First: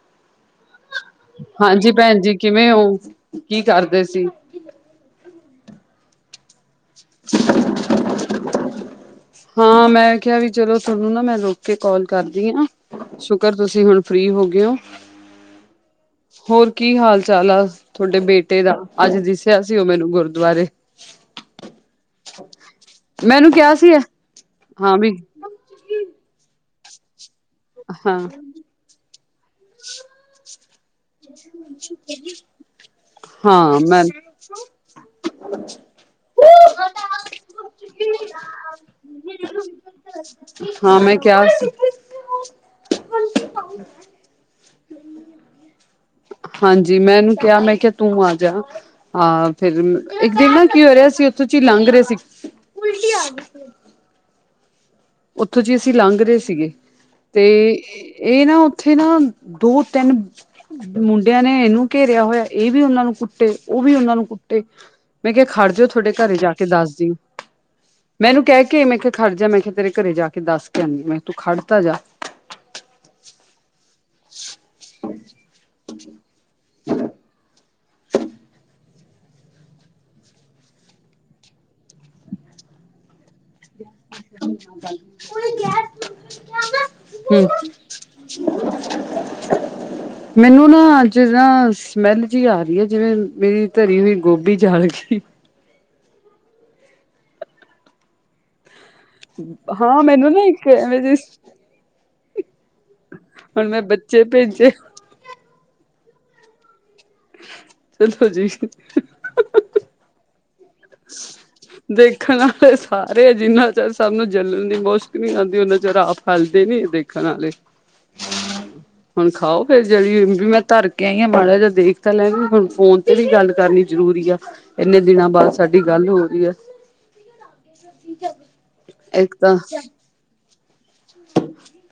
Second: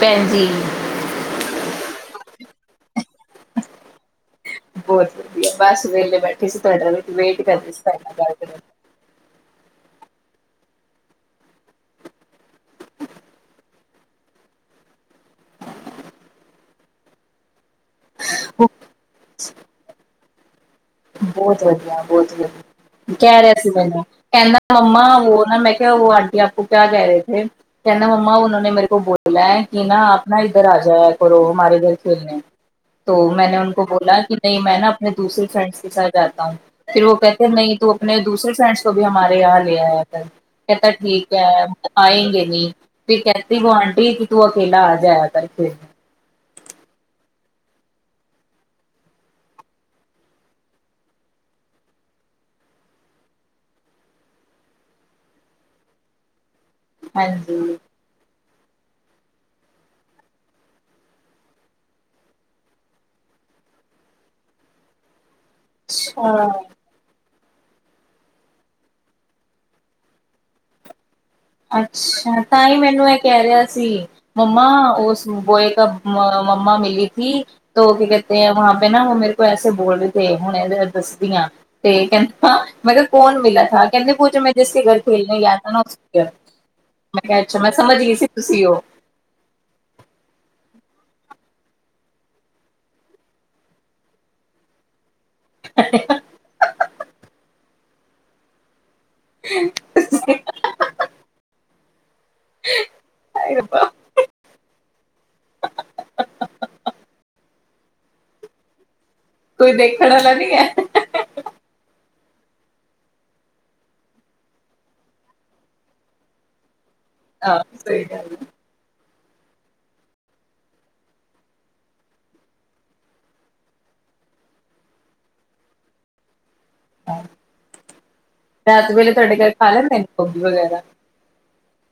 ਭੈਣ ਜੀ ਹਾਂਜੀ ਭੈਣ ਜੀ। ਕਿਵੇਂ ਹੋਊ ਕੀ ਕਰਦੇ ਸੀ। ਬਹੁਤ ਵਧੀਆ ਬਸ ਵੇਲੇ ਬੈ ਕਿਸ ਵੇਟ ਕਰ ਹਾਂ ਮੈਂ ਕਿਆ ਵੀ ਚਲੋ ਥੋਨੂੰ ਨਾ ਮੈਂ ਰੁਕ ਕੇ ਕੋਲ ਕਰਦੀ ਆ ਸ਼ੁਕਰ ਤੁਸੀਂ ਹੁਣ ਫ੍ਰਰੀ ਹੋ ਗੇ ਓ ਹੋਰ ਕੀ ਹਾਲ ਚਾਲ ਆ ਥੋਡੇ ਬੇਟੇ ਦਾ ਅੱਜ ਦਿਸਿਆ ਸੀ ਓ ਮੈਨੂੰ ਗੁਰ ਦੁਆਰੇ ਬੋਤ ਵਧੀਆ ਬੋਤ ਵਧੀਆ ਕੈ ਮੈਨੂੰ ਰਿਆ ਸੀ ਕਿਹਾ ਮੈਨੂੰ ਕੈਂਦਾ ਹਾਂ ਮੰਮਾ ਵੀ ਓ ਨਾ ਮੈਂ ਕਿਆ ਆਂਟੀਆਂ ਓ ਕਿਆ ਕਹਿ ਰਹੇ ਥੇ ਕੈਨਾ ਹਾਂ ਮੰਮਾ ਓਨਾਂ ਨੇ ਮੇਰੇ ਕੋ ਬੋਲਾ ਐ ਕੀ ਨਾ ਆਪ ਨਾ ਇਧਰ ਆ ਜਾਇਆ ਕਰੋ ਹਮਾਰੇ ਘਰ ਖੇਲਣੇ ਤੋ ਮੈਨੇ ਹਾਂ ਉਂਨਕੋ ਮੈਂ ਬੋਲਾ ਕੀ ਨਈ ਮੈਂ ਨਾ ਆਪਣੇ ਦੂਸਰੇ ਫ੍ਰੈਂਡਸ [unintelligible] ਫਿਰ ਓ ਕਹਿਤੇ ਨਈ ਤੂੰ ਆਪਣੇ ਦੂਸਰੇ ਫ੍ਰੈਂਡਸ ਕੋ ਵੀ ਹਮਾਰੇ ਯਹਾਂ ਲੇ ਆਇਆ ਕਰ ਕਹਤਾ ਹਾਂ ਮੈਂ ਠੀਕ ਐ ਕਿਹਾ ਸੀ ਆਏਗੇ ਨੀ ਫਿਰ ਕਹਿਤੀ ਵੋ ਆਂਟੀ ਕਿ ਤੂੰ ਅ ਪੇਲਾ ਆ ਜਾਇਆ ਕਰ ਫੇਰ ਹਾਂਜੀ ਮੈਂ ਇਨੂੰ ਕਿਆ ਮੈਂ ਕਿਆ ਤੂੰ ਆ ਜਾ ਹਾਂ ਫਿਰ ਇੱਕ ਦਿਨ ਨਾ ਕੀ ਹੋ ਰਿਆ ਸੀ ਉਥੋਂ ਚੀ ਲੰਘ ਰੇ ਸੀ ਉਲਟੀ ਆਗੀ ਉੱਥੋਂ ਜੀ ਅਸੀਂ ਲੰਘ ਰੇ ਸੀਗੇ ਹਾਂਜੀ। ਏ ਨਾ ਉੱਥੇ ਨਾ ਦੋ ਤਿੰਨ ਮੁੰਡਿਆਂ ਨੇ ਏਨੂੰ ਘੇਰਿਆ ਹੋਇਆ ਏ ਵੀ ਓਨਾਂ ਨੂੰ ਕੁੱਟੇ ਓ ਵੀ ਓਨਾਂ ਨੂੰ ਕੁੱਟੇ। ਮੈਂ ਕਾ ਖੜ ਜੋ ਥੋਡੇ ਘਰੇ ਅੱਛਾ ਜਾ ਕੇ ਦੱਸ ਦੀ ਮੈ ਉਨੂੰ ਕੈ ਕੇ ਮੈਂ ਕਿਆ ਖੜਜਾ ਮੈਂ ਕਿਆ ਤੇਰੇ ਘਰੇ ਜਾ ਕੇ ਦੱਸ ਕੇ ਆਨੀ ਮੈਂ ਤੂੰ ਖੜ ਤਾਂ ਜਾ ਅੱਛਾ ਤਾਂ ਈ ਮੈਨੂੰ ਏ ਕੈ ਰਿਆ ਸੀ ਮੰਮਾ ਓਸ ਬੋਏ ਕਾ ਮੰਮਾ ਮਿਲੀ ਥੀ ਤੋ ਕੀ ਕਹਤੇ ਆ ਵਾਹਾਂ ਪੇ ਨਾ ਵੋ ਮੇਰੇ ਕੋ ਐਸੇ ਬੋਲ ਰਹੇ ਥੇ ਹੁਣੇ ਦ ਦੱਸਦੀਆਂ ਤੇ ਕੈਂਦਾ ਮੈਂ ਕਾ ਕੌਣ ਮਿਲਾ ਥਾ ਕਹਿੰਦੇ ਪੁੂਛੋ ਮੈਂ ਜਿਸ ਕੇ ਗਰ ਖੋਲਨੇ ਗਿਆ ਥਾ ਨਾ ਉਸ ਮੈਂ ਕਿਆ ਹਮ ਅੱਛਾ ਮੈਂ ਸਮਝ ਗੀ ਸੀ ਤੁਸੀਂ ਓ [unintelligible] ਸਮੈਲ ਜੀ ਆ ਰੀ ਐ ਜਿਵੇਂ ਮੇਰੀ ਧਰੀ ਹੋਈ ਗੋਭੀ ਜਲ ਗੀ [unintelligible] ਹਾਂ ਮੈਨੂੰ ਨਾ ਹਾਏ ਇੱਕ ਐਵੇਂ ਜੇ ਸ ਹੁਣ ਮੈਂ ਰੱਬਾ ਬੱਚੇ ਭੇਜੇ ਦਸੋ ਜੀ। ਕੋਈ ਦੇਖਣ ਆਲਾ ਨੀ ਐ ਦੇਖਣ ਆਲੇ ਸਾਰੇ ਐ ਜਿੰਨਾ ਚਿਰ ਸਭ ਨੂੰ ਜਲਣ ਦੀ ਮੁਸ਼ਕ ਨੀ ਆਂਦੀ ਉਨਾ ਚਿਰ ਆਪ ਹਲਦੇ ਨੀ ਦੇਖ ਆਹ ਸਹੀ ਗਲ ਹੁਣ ਖਾਓ ਫਿਰ ਜਿਹੜੀ ਵੀ ਮੈਂ ਧਰ ਕੇ ਆਈ ਹਾਂ ਮਾੜਾ ਜਿਹਾ ਦੇਖ ਤਾਂ ਲੈਗੇ ਹੁਣ ਫੋਨ ਤੇ ਵੀ ਗੱਲ ਕਰਨੀ ਜ਼ਰੂਰੀ ਆ ਇੰਨੇ ਦਿਨਾਂ ਬਾਅਦ ਸਾਡੀ ਗੱਲ ਹੋ ਰਹੀ ਹੈ। [unintelligible] ਰਾਤ ਵੇਲੇ ਤੁਹਾਡੇ ਘਰ ਖਾ ਲੈਂਦੇ ਨੇ ਖੋਗੀ ਵਗੈਰਾ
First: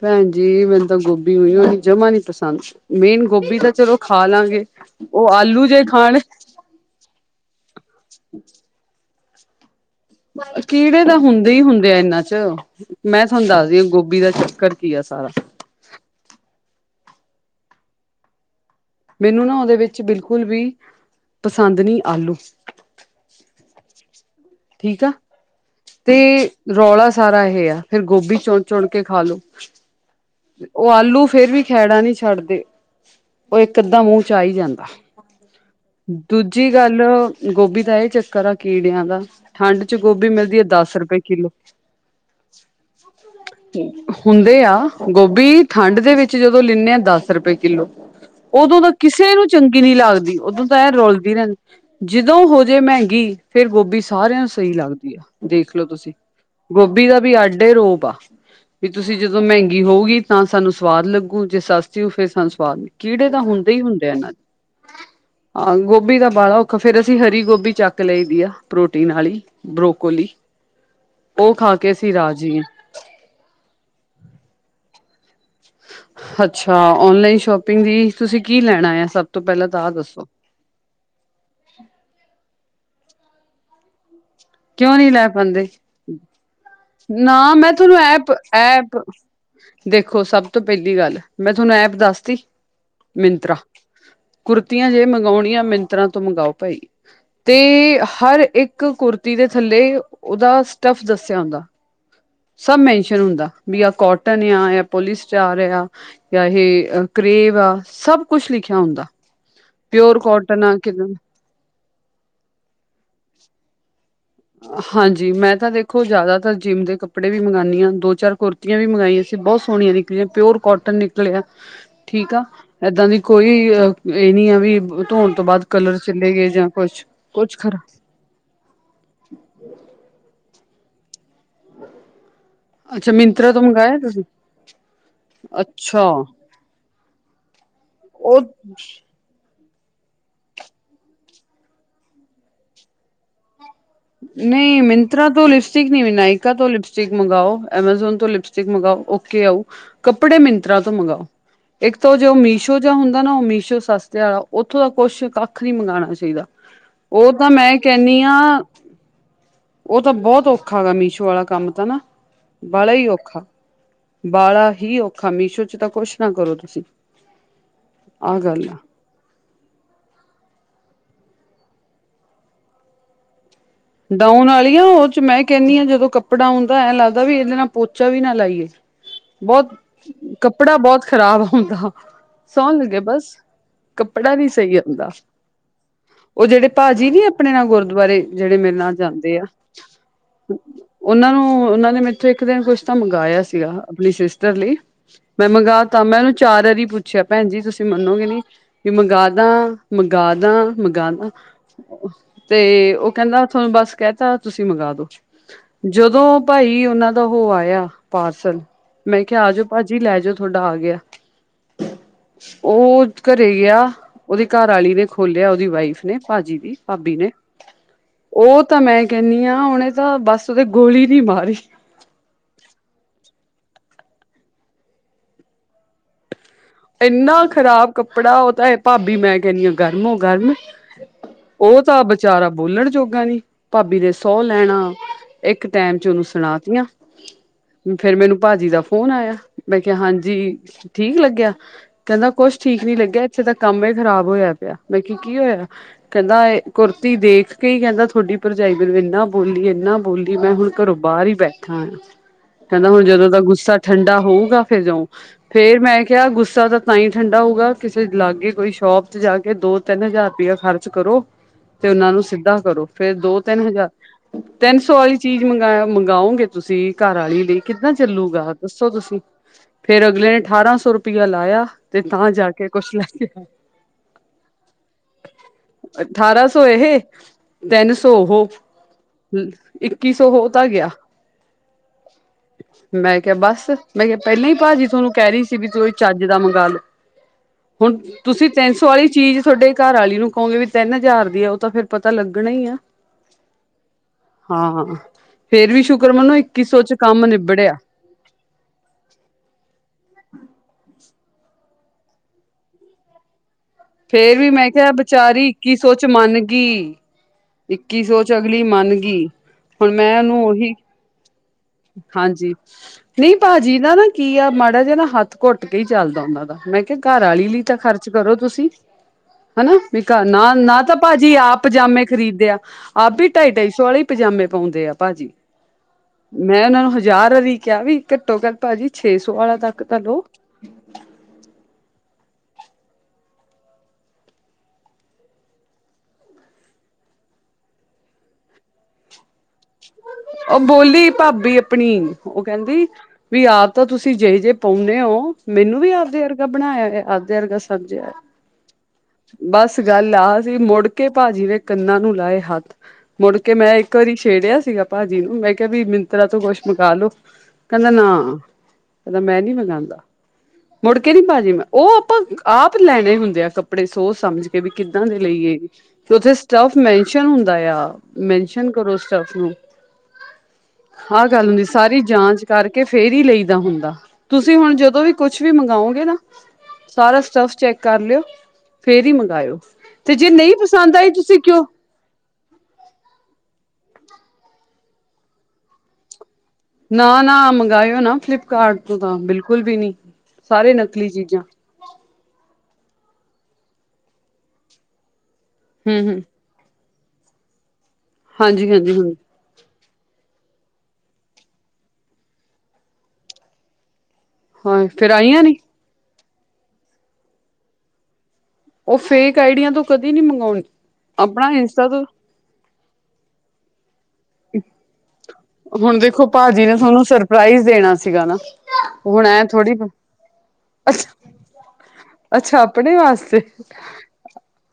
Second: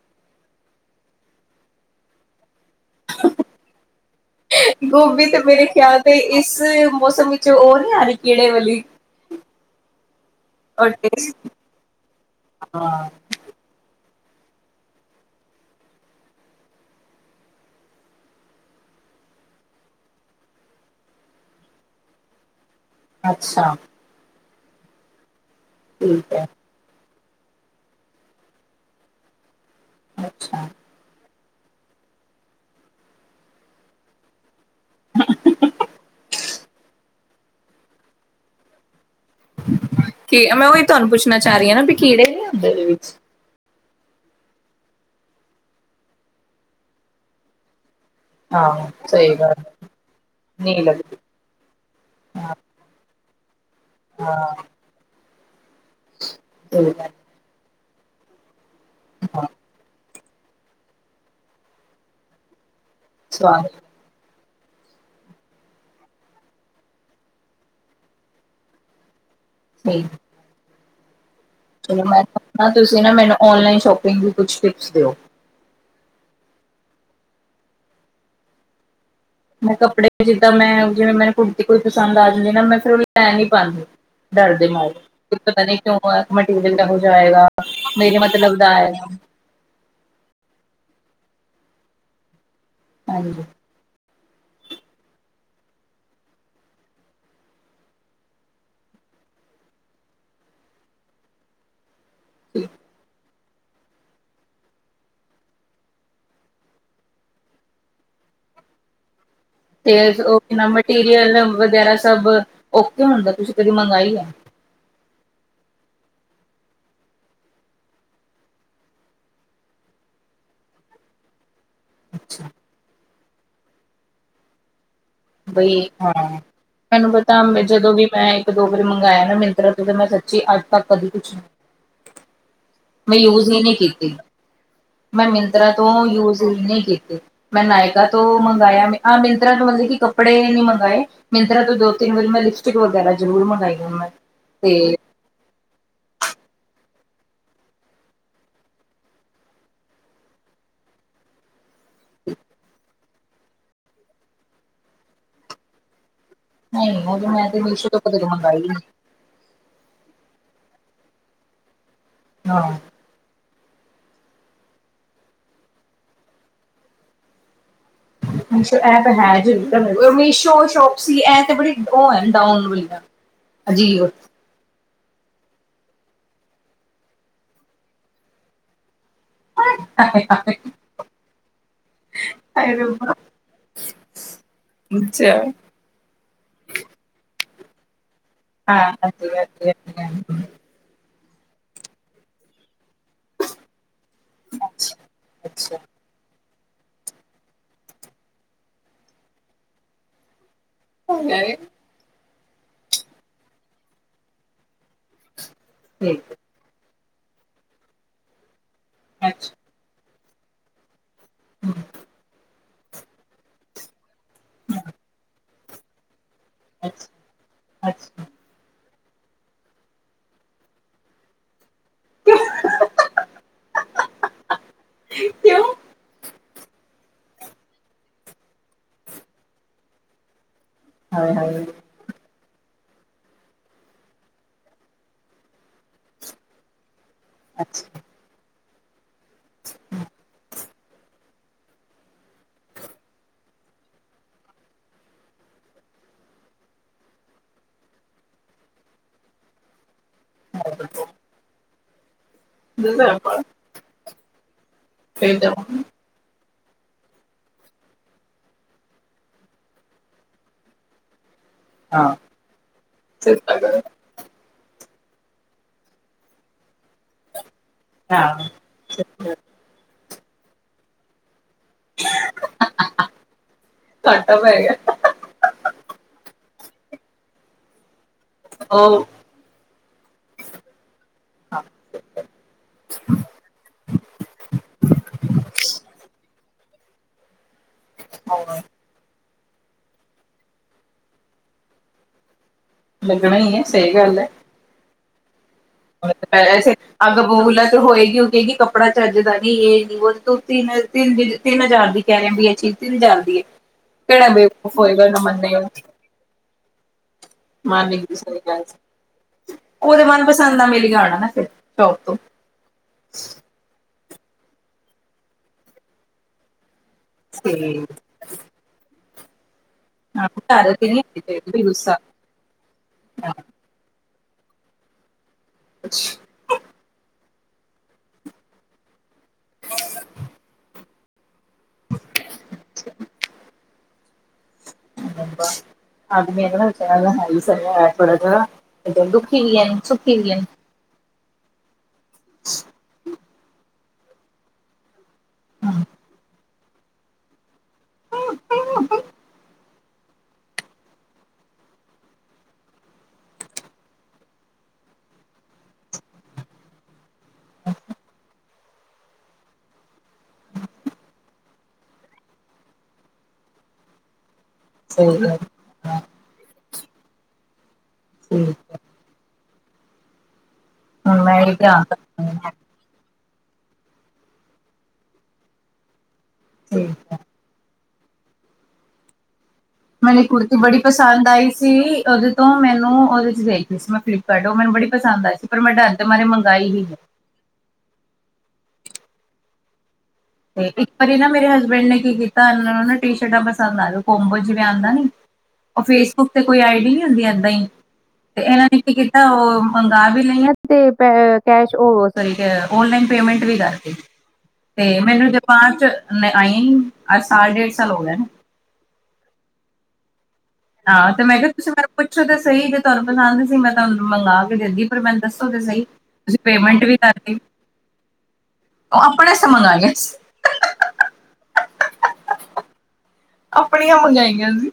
ਭੈਣਜੀ, ਮੈਨੂੰ ਤਾਂ ਗੋਭੀ ਹੋਈ ਹੋਈ ਜਮਾ ਨੀ ਪਸੰਦ ਮੇਨ ਗੋਭੀ ਤਾਂ ਚਲੋ ਖਾ ਲਾਂਗੇ ਗੋਭੀ ਉਹ ਤੇ ਮੇਰੇ ਆਲੂ ਜਿਹੇ ਖਿਆਲ ਖਾਣ ਇਸ ਮੌਸਮ ਵਿੱਚ ਤੇ ਉਹ ਯ ਕੀੜੇ ਵਾਲੀ [unintelligible] ਔਰ ਕੀੜੇ ਤਾਂ ਟੇਸਟ ਹੁੰਦੇ ਹੀ ਹੁੰਦੇ ਆ ਇਹਨਾਂ ਚ, ਹਾਂ ਮੈਂ ਤੁਹਾਨੂੰ ਦੱਸਦੀ ਹ ਗੋਭੀ ਦਾ ਚੱਕਰ ਕੀ ਆ ਸਾਰਾ ਮੈਨੂੰ ਨਾ ਉਹਦੇ ਵਿੱਚ ਬਿਲਕੁਲ ਵੀ ਪਸੰਦ ਨਹੀਂ ਆਲੂ ਅੱਛਾ ਠੀਕ ਆ। ਤੇ ਠੀਕ ਹੈ ਰੌਲਾ, ਸਾਰਾ ਇਹੇ ਆ, ਫੇਰ ਗੋਭੀ ਚੁਣ ਚੁਣ ਕੇ ਖਾ ਲੋੋ। ਅੱਛਾ ਉਹ ਆਲੂ ਫੇਰ ਵੀ ਖੈੜਾ ਨਹੀ ਛੱਡਦੇ ਉਹ ਇੱਕ ਅੱਧਾ ਮੂੰਹ ਚ ਆ ਹੀ ਜਾਂਦਾ। ਦੂਜੀ ਗੱਲ ਗੋਭੀ ਦਾ ਇਹ ਚੱਕਰ ਆ ਕੀੜਿਆਂ ਦਾ, ਠੰਡ ਚ ਗੋਭੀ ਕੀ ਮਿਲਦੀ ਹੈ ਮੈਂ ਉਹੀ ਦਸ ਤੁਹਾਨੂੰ ਰੁਪਏ ਪੁੱਛਣਾ ਕਿੱਲੋ ਚਾਹ ਰਹੀ ਹਾਂ ਨਾ ਵੀ ਕਿਹੜੇ ਨੇਦੇ ਵਿੱਚ ਹੁੰਦੇ ਆ ਗੋਭੀ ਠੰਡ ਦੇ ਵਿੱਚ ਜਦੋਂ ਲਿਨੇ ਆ ਦਸ ਰੁਪਏ ਕਿੱਲੋ। ਉਦੋਂ ਆਹੋ ਤਾਂ ਕਿਸੇ ਸਹੀ ਨੂੰ ਗੱਲ ਚੰਗੀ ਨੀ ਲੱਗਦੀ ਉਦੋਂ ਨਹੀਂ ਤਾਂ ਲੱਗਦੀ ਰੋਲਦੀ ਰਹਿੰਦੀ ਜਦੋਂ ਹੋਜੇ ਮਹਿੰਗੀ, ਫੇਰ ਗੋਭੀ ਸਾਰਿਆਂ ਨੂੰ ਹਾਂ ਸਹੀ ਲੱਗਦੀ ਆ। ਦੇਖਲੋ ਤੁਸੀਂ, ਸਹੀ ਗੋਭੀ ਗੱਲ ਦਾ ਵੀ ਆਡੇ ਰੋ [unintelligible] ਵੀ ਤੁਸੀਂ ਜਦੋਂ ਮਹਿੰਗੀ ਹੋਊਗੀ। ਤਾਂ ਸਾਨੂੰ ਸਵਾਦ ਲੱਗੂ ਜੇ ਸਸਤੀ ਹੋਊ ਫੇਰ ਸਾਨੂੰ ਸਵਾਦ ਨ ਕੀੜੇ ਤਾਂ ਸਵਾਦ ਹੁੰਦੇ ਹੀ ਹੁੰਦੇ ਆ ਨਾ, ਹਾਂ ਗੋਭੀ ਦਾ ਵਾਲਾ ਔਖਾ ਫੇਰ ਅਸੀਂ ਹਰੀ ਗੋਭੀ ਚੱਕ ਲਈ ਦੀ ਐ ਪ੍ਰੋਟੀਨ ਆਲੀ। ਠੀਕ ਬਰੋਕੋਲੀ, ਉਹ ਖਾ ਕੇ ਚਲੋ ਅਸੀਂ ਰਾਜੀ ਆ ਮੈਂ ਤੁਸੀਂ ਨਾ ਮੈਨੂੰ ਔਨਲਾਈਨ ਸ਼ੋਪਿੰਗ ਦੀ ਕੁਛ ਟਿਪਸ ਦਿਓ। ਅੱਛਾ ਔਨਲਾਈਨ ਸ਼ੋਪਿੰਗ ਦੀ ਤੁਸੀਂ ਕੀ ਲੈਣਾ ਆ ਸਭ, ਤੋਂ ਪਹਿਲਾਂ ਮੈਂ ਤਾਂ ਆਹ ਕੱਪੜੇ, ਦੱਸੋ ਜਿੱਦਾਂ ਮੈਂ ਜਿਵੇਂ ਮੈਨੂੰ ਕੁੜਤੀ ਕੋਈ ਪਸੰਦ ਆ ਜਾਂਦੀ ਨਾ ਮੈਂ ਫੇਰ, ਮੇ ਨੀ ਪਾਦੀ, ਕਿਉਂ ਨੀ ਲੈ ਪਾਦੇ ਮਟੀਰੀਅਲ ਕਿਹੋ ਜਿਹਾ ਆਏਗਾ। ਨਾ ਮੈਂ ਤੁਹਾਨੂੰ ਮੇਰੇ ਮਤਲਬ ਦਾ ਐਪ-ਐਪ ਆਏਗਾ ਦੇਖੋ ਸਭ ਤੋਂ ਪਹਿਲੀ ਗੱਲ ਮੈਂ ਤੁਹਾਨੂੰ ਐਪ ਦੱਸ ਤੀ, ਮਿੰਨਤਰਾ ਹਾਂਜੀ। ਕੁਰਤੀਆਂ ਜੇ ਮੰਗਾਣੀਆਂ ਮਿੰਤਰਾ ਤੋਂ ਮੰਗਾਓ ਭਾਈ ਤੇ ਹਰ ਇੱਕ ਕੁਰ ਦੇ ਥੱਲੇ ਉਹਦਾ ਸਟਾਫ ਦੱਸਿਆ ਹੁੰਦਾ। ਸਭ ਮੈਨਸ਼ਨ ਹੁੰਦਾ। ਵੀ ਆ ਕੋਟਨ ਆ ਜਾਂ ਪੋਲੀ ਸਟਾਰ ਆ ਜਾਂ ਇਹ ਕਰੇਵ ਆ ਸਭ ਕੁਛ ਲਿਖਿਆ ਹੁੰਦਾ। ਤੇ ਪਿਓਰ ਉਹ ਕੋਟਨ ਆ ਕਿੱਦਾਂ ਮਟੀਰੀਅਲ ਵਗੈਰਾ ਸਭ ਓਕੇ ਹੁੰਦਾ ਤੁਸੀਂ ਕਦੀ ਮੰਗਾਈ ਐ। ਹਾਂਜੀ, ਮੈਂ ਤਾਂ ਦੇਖੋ ਜ਼ਿਆਦਾਤਰ ਜਿੰਮ ਦੇ ਕੱਪੜੇ ਵੀ ਮੰਗਾਨੀ ਹਾਂ ਦੋ ਚਾਰ ਕੁੁਰਤੀਆਂ ਵੀ ਮੰਗਾਈਆਂ ਸੀ ਬਹੁਤ ਸੋਹਣੀਆਂ ਨਿਕਲੀਆਂ ਪਿਓਰ ਕੋਟਨ ਨਿਕਲਿਆ। ਠੀਕ ਆ, ਏਦਾਂ ਦੀ। ਕੋਈ ਅ ਇਹ ਨੀ ਆ ਵੀ ਧੋਣ ਤੋਂ ਬਾਅਦ ਬਈ ਕਲਰ ਹਾਂ ਚਲੇ ਗਏ ਜਾਂ ਕੁਛ ਮੈਨੂੰ ਪਤਾ ਕੁਛ ਖਰਾ ਜਦੋਂ ਵੀ ਮੈਂ ਇੱਕ ਦੋ ਵਾਰ ਮੰਗਆ ਮਿਨਤਰਾ ਮੈਂ ਸੱਚੀ ਅੱ ਮਿਨਤਰਾ ਤ ਕਦੀ ਕੁਛ ਅੱਛਾ ਮੈਂ ਯੂਜ ਮਿੰਤਰਾ ਹੀ ਤੋਂ ਨਹੀਂ ਮੰਗਾਇਆ ਕੀਤੀ। ਤੁਸੀਂ ਮੈਂ ਮਿੰਤਰਾ ਤੋਂ ਅੱਛਾ ਯੂਜ ਹੀ ਨਹੀਂ ਕੀਤੀ। ਮੈਂ ਨਾਇਕਾ ਤੋਂ ਉਹ ਮੰਗਵਾਆ ਆਹ ਮਿੰਤਰਾ ਤੋਂ ਠਿਕ ਆ ਕੱਪੜੇ ਨੀ ਮੰਗਾਏ ਮਿੰਤਰਾ ਤੋਂ ਦੋ ਤਿੰਨ ਵਾਰ ਮੈਂ ਲਿਪਸਟਿਕ ਵਗੈਰਾ ਜ਼ਰੂਰ ਮੰਗਾਈ। ਆ ਮੈਂ ਨਹੀਂ ਤੇ ਮਿੰਤਰਾ ਤੋਂ ਲਿਪਸਟਿਕ [unintelligible] ਤੋਂ ਲਿਪਸਟਿਕ ਮੰਗਵਾਓ ਐਮਾਜ਼ੋਨ ਤੋਂ ਲਿਪਸਟਿਕ ਮੰਗਵਾਓ ਓਕੇ ਆਓ ਕੱਪੜੇ ਮਿੰਤਰਾ ਤੋਂ ਮੰਗਾਓ। ਇੱਕ ਤਾਂ ਉਹ ਜੋ ਮੀਸ਼ੋ ਜਾਂ ਹੁੰਦਾ ਤੁਹਾਨੂੰ ਮੀਸ਼ੌ ਸਸਤੇ ਆਲਾ ਹਮੇਸ਼ਾ ਉਥੋਂ ਦਾ ਕੁਝ ਕੱਖ ਨਹੀਂ ਮੰਗਾਣਾ ਚਾਹੀਦਾ ਨਹੀਂ ਉਹ ਤਾਂ ਤੇ ਮੈਂ ਮੀਸ਼ੋ ਤੋਂ ਕੈਨੀ ਕਦੇ ਆ ਮੰਗਾਈ ਨੀ ਉਹ ਤਾਂ ਬਹੁਤ ਔਖਾ ਗਾ ਮੀਸ਼ੋ ਵਾਲਾ ਕੰਮ ਤਾਂ ਨਾ ਹਾਂ। ਬਾਲਾ ਹੀ ਔਖਾ ਬਾਲਾ ਹੀ ਔਖਾ ਮੀਸ਼ੋ ਚ ਤਾਂ ਕੁਛ ਨਾ ਕਰੋ ਤੁਸੀਂ ਆਹ ਗੱਲ ਮਿਸ਼ੋ ਆ ਐਪ ਹੈ ਜਰੂਰ ਤਾਂ ਮੇਤੌਂ ਮੀਸ਼ੋ ਟੋਪ ਸੀ ਐ ਤੇ ਬੜੀ ਹੋਰ ਡਾਊਨ ਵਾਲੀ ਆ ਡੋਊਨ ਆਲੀਆਂ ਉਹ ਮੈਂ ਕੇਨੀ ਆਂ ਜਦੋਂ ਕੱਪੜਾ ਆਉਂਦਾ ਐਂ ਲੱਗਦਾ ਵੀ ਇਹਦੇ ਨਾਲ ਪੋਚਾ ਵੀ ਨਾ ਲਾਈਏ ਬਹੁਤ ਕੱਪੜਾ ਬਹੁਤ ਖ਼ਰਾਬ ਹੁੰਦਾ ਵਾ ਸੌਂਹ ਲੱਗੇ ਬਸ ਕੱਪੜਾ ਨੀ ਸਹੀ ਆਂਦਾ। ਅੱਛਾ। ਉਹ ਜਿਹੜੇ ਭਾਜੀ ਨੀ ਆਪਨੇ ਨਾਲ ਗੁਰਦੁਆਰੇ ਜਿਹੜੇ ਮੇਰੇ ਹਾਂ ਨਾਲ ਜਾਂਦੇ ਆ ਅੱਛਾ ਉਹਨਾਂ ਨੂੰ ਉਹਨਾਂ ਨੇ ਮੇਰੇ ਤੋਂ ਇੱਕ ਦਿਨ ਕੁਛ ਤਾਂ ਮੰਗਵਾਇਆ ਸੀ ਗਾ ਆਪਣੀ ਸਿਸਟਰ ਲਈ ਮੈਂ ਅੱਛਾ। ਮੰਗਵਾ ਤਾ ਮੈਂ ਉਹਨੂੰ ਚਾਰ ਵਾਰੀ ਪੁੱਛਿਆ ਭੈਣ ਜੀ ਤੁਸੀਂ ਮੱਗੋ ਨੀ ਵੀ ਮੰਗਾਦਾ ਮੰਗਾਵਾਦਾ ਮੰਗਾਦਾ ਤੇ ਉਹ ਕਹਿੰਦਾ ਤੁਹਾਨੂੰ ਬਸ ਕਹਿ ਤਾਂ ਤੁਸੀਂ ਮੰਗਾ ਦੋ ਠੀਕ ਜਦੋਂ ਭਾਈ ਉਹਨਾਂ ਉਹ ਆਇਆ ਪਾਰਸਲ ਮੈਂ ਅੱਛਾ ਕਿਹਾ ਆਜੋ ਭਾਜੀ ਲੈ ਜਾਓ ਤੁਹਾਡਾ ਆ ਗਿਆ ਉਹ ਘਰੇ ਆ ਉਹਦੀ ਘਰ ਆਲੀ ਨੇ ਖੋਲਿਆ ਉਹਦੀ ਘਰਵਾਲੀ ਦੇ ਖੋਲਿਆ ਜੀ ਦੀ ਵਾਈਫ ਨੇ ਭਾਜੀ ਦੀ ਭਾਬੀ ਨੇ ਅੱਛਾ ਅੱਛਾ। ਉਹ ਤਾਂ ਮੈਂ ਕਹਿੰਨੀ ਆ ਉਹਨੇ ਤਾਂ ਬਸ ਉਹਦੇ ਗੋਲੀ ਨਹੀਂ ਮਾਰੀ ਕਿਉਂ ਇੰਨਾ ਖ਼ਰਾਬ ਕੱਪੜਾ ਉਹ ਤਾਂ ਹੈ ਭਾਬੀ ਮੈਂ ਕਹਦੀ ਆ ਗਰਮ ਗਰਮ ਹਾਏ ਹਾਏ। ਉਹ ਤਾਂ ਵਿਚਾਰਾ ਬੋਲਣ ਜੋਗਾ ਨੀ ਭਾਬੀ ਨੇ ਸੋ ਲੈਣਾ ਇੱਕ ਟਾਈਮਚ, ਉਹਨੂੰ ਸੁਣਾ ਤਿਆਂ ਹਾਂ ਫੇਰ ਮੈਨੂੰ ਭਾਜੀ ਦਾ ਫੋਨ ਆ ਫੋਨ ਆਇਆ ਮੈਂ ਕਿਹਾ ਹਾਂਜੀ ਠੀਕ ਲੱਗਿਆ ਕਹਿੰਦਾ ਕੁਛ ਠੀਕ ਨੀ ਲੱਗਿਆ ਇੱਥੇ ਦਾ ਕੰਮ ਖਰਾਬ ਹੋਇਆ ਪਿਆ ਮੈਂ ਕਿਹਾ ਕੀ ਹੋਇਆ ਕਹਿੰਦਾ ਇਹ ਕੁੁਰਤੀ ਦੇਖ ਕੇ ਕਹਿੰਦਾ ਤੁਹਾਡੀ ਭਰਜਾਈ ਮੈਨੂੰ ਇੰਨਾ ਬੋਲੀ ਇੰਨਾ ਬੋਲੀ ਮੈਂ ਹੁਣ ਘਰੋਂ ਬਾਹਰ ਹੀ ਬੈਠਾ ਹਾਂਜੀ ਕਹਿੰਦਾ ਹੁਣ ਜਦੋਂ ਉਸ ਦਾ ਗੁੱਸਾ ਠੰਡਾ ਹੋਊਗਾ ਫੇਿਰ ਜਊ ਫੇਰ ਮੈਂ ਕਿਹਾ ਗੁੱਸਾ ਗੁੱਸਾ ਤਾਂ ਹੀ ਠੰਡਾ ਹੋਊਗਾ ਕਿਸੇ ਲਾਗੇ ਕੋਈ ਸ਼ੋਪ ਚੋ, ਜਾ ਕੇ ਦੋ ਤਿੰਨ ਹਜ਼ਾਰ ਰੁਪਇਆ ਖਰਚ ਕਰੋ ਤੇ ਉਹਨਾਂ ਨੂੰ ਸਿੱਧਾ ਕਰੋ ਫੇਰ ਦੋ ਤਿੰਨ ਹਜ਼ਾਰ ਤਿੰਨ ਕੋਈ ਚੀਜ਼ ਮੰਗਵਾਗੇ ਤੁਸੀਂ ਘਰ ਵਾਲੀ ਲਈ ਕਿਦਾਂ ਚੱਲੂਗਾ ਦੱਸੋ ਤੁਸੀਂ ਫਿਰ ਅਗਲੇ ਨੇ ਅਠਾਰਾਂ ਸੌ ਰੁਪਏ ਗਲਾਇਆ ਤੇ ਤਾਂ ਜਾ ਕੇ ਕੁਛ ਲੈ ਕੇ ਘਾਟਾ ਪੈ ਗਿਆ। ਅਠਾਰਾਂ ਸੋ ਸੋਏ ਤੈਨ ਸੋ ਹੋ ਉਹ ਇੱਕੀ ਸੌ ਹੋ ਤਾਂ ਗਿਆ ਮੈਂ ਕਿਹਾ ਬਸ ਮੈਂ ਕਿਹਾ ਪਹਿਲਾਂ ਹੀ ਭਾਜੀ ਤੁਹਾਨੂੰ ਕਹਿ ਰਹੀ ਸੀ ਤੂੰ ਵੀ ਜਿਦਾ ਮੰਗਾਲੋ ਹੁਣ ਤੁਸੀਂ ਤਿੰਨ ਸੌ ਵਾਲੀ ਚੀਜ਼ ਤੁਹਾਡੇ ਘਰਵਾਲੀ ਨੂੰ ਕਹੋਗੇ ਵੀ ਤਿੰਨ ਹਜ਼ਾਰ ਦੀ ਆਉ ਤਾਂ ਫੇਰ ਪਤਾ ਲੱਗ ਲੱਗਣਾ ਈ ਹੈ ਸਹੀ ਗੱਲ ਹੈ। ਹਾਂ ਫੇਰ ਵੀ ਸ਼ੁਕਰ ਮਨੋ ਇੱਕੀ ਸੇ ਸੌ ਚ ਅੱਗ ਕੰਮ ਬੂਲਾ ਨਿਬੜਿਆ। ਤੇ ਹੋਏਗੀ ਉਹ ਕਗੀ ਕੱਪੜਾ ਚੱਜ ਦਾ ਨੀ ਯੇਨੀ ਵੋਣੀ ਨੀ ਤੀਨ ਤੀਨ ਤੀਨ ਹਜ਼ਾਰ ਦੀ ਕਹਿ ਰਹੇ ਬ ਇਹ ਚੀਜ਼ ਤਿੰਨ ਹਜ਼ਾਰ ਦੀ ਹੈ। ਕਿਹੜਾ ਫੇਰ ਵੀ ਮੈਂ ਬੇਵਕੂਫ ਕਿਹਾ ਹੋਏਗਾ ਨਾ ਵਿਚਾਰੀ ਮੰਨੇ ਉਹ ਇੱਕੀ ਸੌ ਚ ਮੰਨ ਗਈ। ਮਾਰਨੇ ਇੱਕੀ ਦੀ ਸੌ ਚ ਸਹੀ ਅਗਲੀ ਗੱਲ ਸੀ। ਮੰਨ ਗਈ। ਹੁਣ ਉਹਦੇ ਮੈਂ ਉਹਨੂੰ ਮਨਪਸੰਦ ਦਾ ਉਹੀ ਮਿਲ ਗਿਆ ਹੋਣਾ ਨਾ ਫਿਰ ਸ਼ੌਪ ਤੋਂ ਹਾਂਜੀ ਨਹੀਂ ਭਾਜੀ ਨਾ ਕੀ ਆ ਮਾੜਾ ਜਿਹਾ ਨਾ ਹੱਥ ਘੁੱਟ ਕੇ ਹੀ ਚੱਲਦਾ ਉਹਨਾ ਦਾ, ਮੈਂ ਘਰਆਲੀ ਲਈ ਤਾਂ ਸਹੀ। ਖਰਚ ਕਰੋ ਤੁਸੀਂ। ਹਨਾ ਵੀ ਘਰ ਹਾਂ ਨਾ ਨਾ ਤੇ ਤਾਂ ਨਹੀਂ ਆਉਣੀ ਭਾਜੀ ਜੀ ਚਾਹੀਦੀ ਆਪ ਵੀ ਗੁੱਸਾ ਪਜਾਮੇ ਖਰੀਦ ਆ, ਆਪ ਵੀ ਹਾਂ। ਢਾਈ ਢਾਈ ਸੌ ਵਾਲੀ ਪਜਾਮੇ ਪਾਉਂਦੇ ਆ ਭਾਜੀ। ਮੈਂ ਉਹਨਾਂ ਨੂੰ ਹਜ਼ਾਰ ਵੀ ਕਿਹਾ ਵੀ ਘੱਟੋ ਗੱਲ ਭਾਜੀ ਛੇ ਸੌ ਵਾਲਾ ਤੱਕ ਤਾਂ ਲੋਓ। ਆਦਮੀੱਚ ਨਾਲ ਹੈ ਹੀ ਸਿਆ ਹੋਇਆ ਥੋੜਾ ਜਿ ਇਏਦ ਦੁਖੀ ਵੀ ਹੈ ਨ [unintelligible] ਸੁਖੀ ਪਾਬੀ ਅਪ ਪਨੀਣ ਉਹ ਕਹਿੰਦੀ ਵੀ ਆਪ ਤਾਂ ਤੁਸੀਂ ਜਿਹੇ ਜੇ ਪਾਉਂਦੇ ਹੋ। ਮੈਨੂੰ ਵੀ ਆਪਦੇ ਯਾਰ ਉਹ ਬਣਾਇਆ ਅੱਧ ਦੇ ਵਰਗਾ ਸੀ। ਸਬਜ਼ ਬਸ ਗੱਲ ਆਹ ਸੀ, ਮੁੜ ਕੇ ਭਾਜੀ ਨੇ ਕੰਨਾਂ ਨੂੰ ਲਾਏ ਹੱਥ ਮੁੜ ਕੇ ਮੈਂ ਇੱਕ ਵਾਰੀ ਛੇੜਿਆ ਸੀ ਗਾ ਭਾਜੀ ਨੂੰ ਮੈਂ ਕਿਹਾ ਵੀ ਮਿੰਤਰਾ ਤੋਂ ਕੁਛ ਮੰਗ ਲੋਓ ਕਹਿੰਦਾ ਨਾ ਕਹਿੰਦਾ ਮੈਂ ਨੀ ਮੰਗਵਾਉਂਦਾ। ਮੁੜ ਕੇ ਨੀ ਭਾਜੀ ਮੈਂ ਉਹ ਆਪਾਂ ਆਪ ਲੈਣੇ ਹੁੰਦੇ ਆ ਕੱਪ ਕਪੜੇ ਸੋਚ ਸਮਝ ਕ ਵੀ ਕਿੱਦਾਂ ਦੇ ਲਈਏ ਕਜ ਸਟੱਫ ਮੈਨਸ਼ਨ ਹੁੰਦਾ ਆ, ਮੈਨਸ਼ਨ ਕਰੋ ਸਟਫ ਨੂੰ। ਆਹ ਗੱਲ ਹੁੰਦੀ। ਸਾਰੀ ਜਾਂਚ ਕਰਕੇ ਫੇਰ ਹੀ ਲਈ ਏਦਾ ਹੁੰਦਾ, ਤੁਸੀਂ ਹੁਣ ਜਦੋਂ ਵੀ ਕੁੱਛ ਵੀ ਮੰਗਓਗੇ ਨਾ ਸਾਰਾ ਸਟਫ ਚੈਕ ਕਰ ਲਿਓ ਫੇਰ ਈ ਮੰਗਾਇਓ। ਤੇ ਮੈਨੂੰ ਜੇ ਨਹੀਂ ਕੁੜਤੀ ਬੜੀ ਪਸੰਦ ਤੁਸੀਂ ਆਈ ਕਿਉਂ ਸੀ ਉਹਦੇ ਤੋਂ ਮੈਨੂੰ ਉਹਦੇ ਚ ਦੇਖ। ਮੈਂ ਫਲਿੱਪਕਾਰਟ ਉਹ ਮੈਨੂੰ ਬੜੀ ਪਸੰਦ ਆਈ ਸੀ ਪਰ ਮੈਂ ਡਰ ਦੇ ਮਾਰੇ ਮੰਗ ਨਾ ਨਾ ਮੰਗਾਯੋ ਨਾ ਫਲਿਪ। ਕਾਰਡ ਤੇ ਤਾਂ ਬਿਲਕੁਲ ਵੀ ਨੀ। ਤੇ ਸਾਰੇ ਇੱਕ ਨਕਲੀ ਵਾਰੀ ਨਾ ਚੀਜ਼ਾਂ ਮੇਰੇ ਹਸਬੈਂਡ ਨੇ ਕੀ ਕੀਤ ਤਾਨੂੰ ਨਾ ਟੀਸ਼ਰਟਾ ਪਸੰਦ ਆਓ ਕੋਮਬੋ ਜਿਵੇਂ ਆਦਾ ਨੀ। ਉਹ ਹੂੰ ਹੂੰ ਫੇਸਬੁੱਕ ਤੇ ਕੋਈ ਆਈਡੀ ਨੀ। ਅੰਮ ਏਦਾਂ ਈ। ਤੇ ਹਾਂਜੀ ਏਨਾਨੇ ਕੀ ਹਾਂਜੀ ਹਾਂ ਕੀਤਾ ਉਹ ਮੰਗਾ ਵੀ ਲਇਆ ਤੇ ਕੈ ਕੈਸ਼ ਓਹ ਸੋਰੀ ਕਿ ਆਨਲਾਈਨ ਪੇਮੈਂਟ ਵੀ ਕਰਤੀ। ਹਾਂ ਤੇ ਫਿਰ। ਮੈਨੂੰ ਜਪਾਨ ਚ। ਨ ਆਈ ਨੀ ਆ ਸਾਲ ਡੇਢ ਸਾਲ ਹੋ ਗਏ ਨਾ। ਉਹ ਫੇਕ ਆਈਡੀਆਂ ਤੋਂ ਕਦੇ ਨੀ ਮੰ। ਹਾਂ ਤੇ ਮੈਂ ਕਿਹਾ ਤੁਸੀਂ ਮੈਨੂੰ ਪੁੱਛੋ ਤੇ ਸਹੀ। ਤੁਹਾਨੂੰ ਪਸੰਦ ਸੀ ਮੈਂ ਤੁਹਾਨੂੰ। ਮੰਗਾ ਕੇ ਦਿੰਦੀ ਪਰ ਮੈਨੂੰ ਦੱਸੋ ਤੇ ਸਹੀ ਹੁਣ ਦੇਖੋ ਤੁਸੀਂ ਭਾਜੀ ਨੇ ਪੇਮੈਂਟ ਵੀ ਤੁਹਾਨੂੰ ਕਰਤੀ ਸਰਪ੍ਰਾਈਜ਼ ਦੇਣਾ ਸਿਗਾ ਨਾ ਉਹ ਹੁਣ ਆਪਣੇ ਐ ਸੇ ਥੋੜੀ ਮੰਗਾਈਆਂ ਸੀ ਅੱਛਾ ਅੱਛਾ ਆਪਣੇ ਵਾਸਤੇ। ਆਪਣੀਆਂ ਮੰਗਾਈਆਂ ਸੀ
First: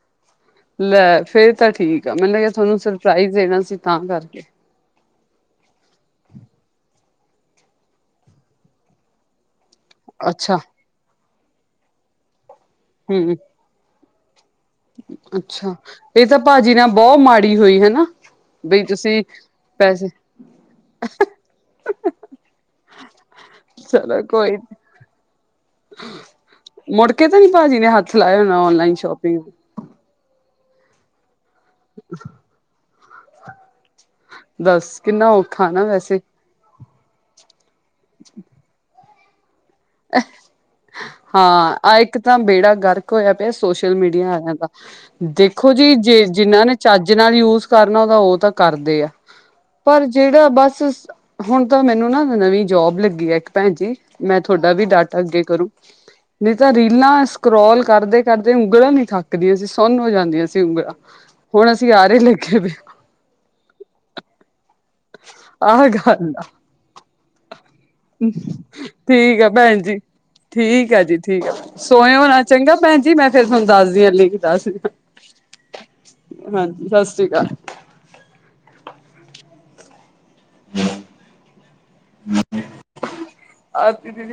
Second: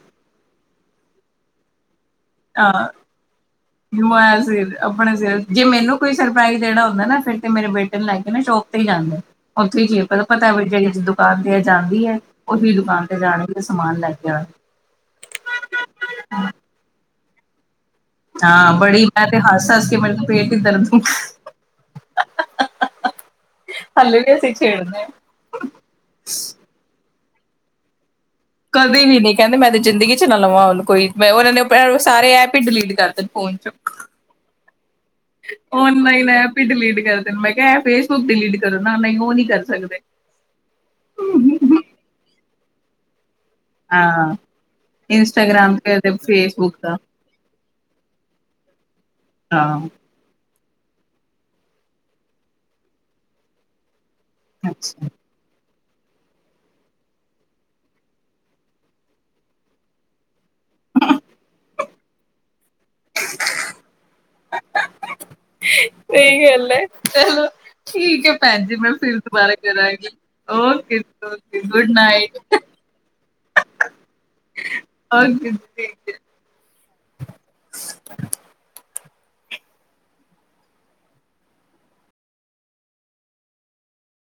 ਲੈ ਫੇਰ ਤਾਂ ਠੀਕ। ਮੈਨੂੰ ਲੱਗਿਆ ਹਾਂ ਤੁਹਾਨੂੰ ਸਰਪ੍ਰਾਈਜ਼ ਦੇਣਾ ਸੀ ਤਾਂ ਕਰਕੇ। ਮੈਂ ਸਿਰ ਆਪਣੇ ਸਿਰ ਜੇ ਮੈਨੂੰ ਕੋਈ ਸਰਪ੍ਰਾਈਜ਼ ਦੇਣਾ ਹੁੰਦਾ ਨਾ ਫਿਰ ਤੇ ਮੇਰੇ ਬੇਟੇ ਨੂੰ ਲੈ ਕੇ ਮੈਂ ਸ਼ੋਪ ਤੇ ਹੀ ਜਾਂਦੀ। ਉੱਥੇ ਹੀੀਏ ਪਲ ਪਤਾ ਅੱਛਾ ਵੱ ਜ ਜਦੋਂ [unintelligible] ਕੰਮ ਤੇ ਜਾਂਦੀ ਐ। ਉਹੀ ਦੁਕਾਨ ਤੇ ਹੂੰ ਜਾਣ ਗੇ ਸਮਾਨ ਲੈਣ। ਅ [unintelligible] ਅੱਛਾ ਇਹ ਤਾਂ ਭਾਜੀ ਨਾ ਬੋ ਮਾੜ। ਹੋਈ ਹਨ [unintelligible] ਹਾਂ ਬੜੀ ਮੈਂ ਤੇ ਹੱਸ ਹੱਸ ਕੇ ਮਨੁ ਪੇਟ ਦਰਦ ਹੋ ਹ ਹ ਹ ਹ ਹਲੇ ਚਲੋ ਵੀ ਅਸੀਂ ਕੋਈ ਛੇੜਨਾ ਏ। [unintelligible] ਮੁੜਕੇ ਤੇ ਨੀ ਭਾਜੀ ਨੇ ਹੱਥ। ਲਾਇਆ ਹੋਣਾ ਔਨਲਾਈਨ ਕਦੇ ਵੀ ਨੀ ਸ਼ੋਪਿੰਗ ਕਹਿੰਦੇ ਮੈਂ ਤੇ ਜ਼ਿੰਦਗੀ ਚ ਨਾ ਲਵਾਂ ਉਹਨੂੰ। ਕੋਈ ਮੈਂ ਉਨ੍ਹਾਂ ਨੁੰ। ਕਰੋ ਸਾਰੇ ਐਪ ਈ ਦਲੀਡ ਕਰ। ਫਹ ਚੁ। ਦੱਸ ਕਿੰਨਾ ਔਖਾ ਨਾ ਵੈਸੇ ਓਨਲਾਈਨ ਐਪ ਹੀ ਡਿਲੀਟ ਕਰ ਦੇਣ ਮੈਂ ਕਿਹਾ ਫੇਸਬੁੱਕ ਡਿਲੀਟ ਕਰੋ ਨਾ। ਉਹ ਨੀਂ ਕਰ। ਸਕਦੇ। ਹਾਂ ਆ ਇੱਕ। ਤਾਂ ਬੇੜਾ ਗ਼ਰਕ ਹੋਇਆ। ਸੋਸ਼ਲ ਮੀਡੀਆ ਹਾਂ ਵਾਲਿਆਂ ਦਾ ਦੇਖੋ ਇੰਸਟਾਗ੍ਰਾਮ ਜੀ ਤੇ ਤੇ ਜੇ ਜਿਨਾਂ ਨੇ ਫੇਸਬੁੱਕ ਦਾ ਚੱਜ ਨਾਲ ਯੂਜ਼। ਕਰਨਾ ਉਹਦਾ ਉਹ ਤਾਂ ਕਰਦੇ ਆ। ਹਾਂ। ਪਰ ਜਿਹੜਾ ਬਸ। ਹੁਣ ਤਾਂ ਮੈਨੂੰ ਨਾ ਨਵੀਂ ਜੋਬ ਲੱਗੀ ਆ ਇੱਕ ਭੈਣ ਜੀ। ਤੁਹਾਡਾ ਵੀ ਅੱਛਾ। ਡਾਟਾ ਅੱਗੇ ਕਰੋ। ਨਹੀਂ ਤਾਂ ਰੀਲਾਂ ਸਕਰੋਲ ਕਰਦੇ ਕਰਦੇ ਉਂਗਲਾਂ ਨੀ ਥੱਕਦੀਆਂ ਸੀ ਸੁਨ ਹੋ ਜਾਂਦੀਆਂ ਸੀ ਉਂਗਲਾਂ ਹੁਣ ਅਸੀਂ ਆਰੇ ਲੱਗੇ। [inaudible] ਆਹ ਆ ਸਹੀ ਗੱਲ ਹੈ ਚਲੋ ਠੀਕ ਹੈ ਭੈਣ ਜੀ ਮੈਂ ਫਿਰ ਠੀਕ ਆ ਦੁਬਾਰਾ ਭੈਣ ਜੀ ਕਰਾਂਗੀ ਠੀਕ ਓਕੇ ਆ ਜੀ ਠੀਕ ਆ ਓਕੇ ਗੁੱਡ ਸੋਇਓ ਨਾ ਨਾਈਟ। ਚੰਗਾ ਭੈਣ ਜੀ ਮੈਂ ਫੇਰ ਤੁਾਨੂੰ ਦੱਸਦੀ ਹਾਂ [unintelligible] ਓਕੇ ਜੀ ਠੀਕ ਹੈ। ਹਾਂ ਸਤਿ ਸ੍ਰੀ ਅਕਾਲ [inaudible]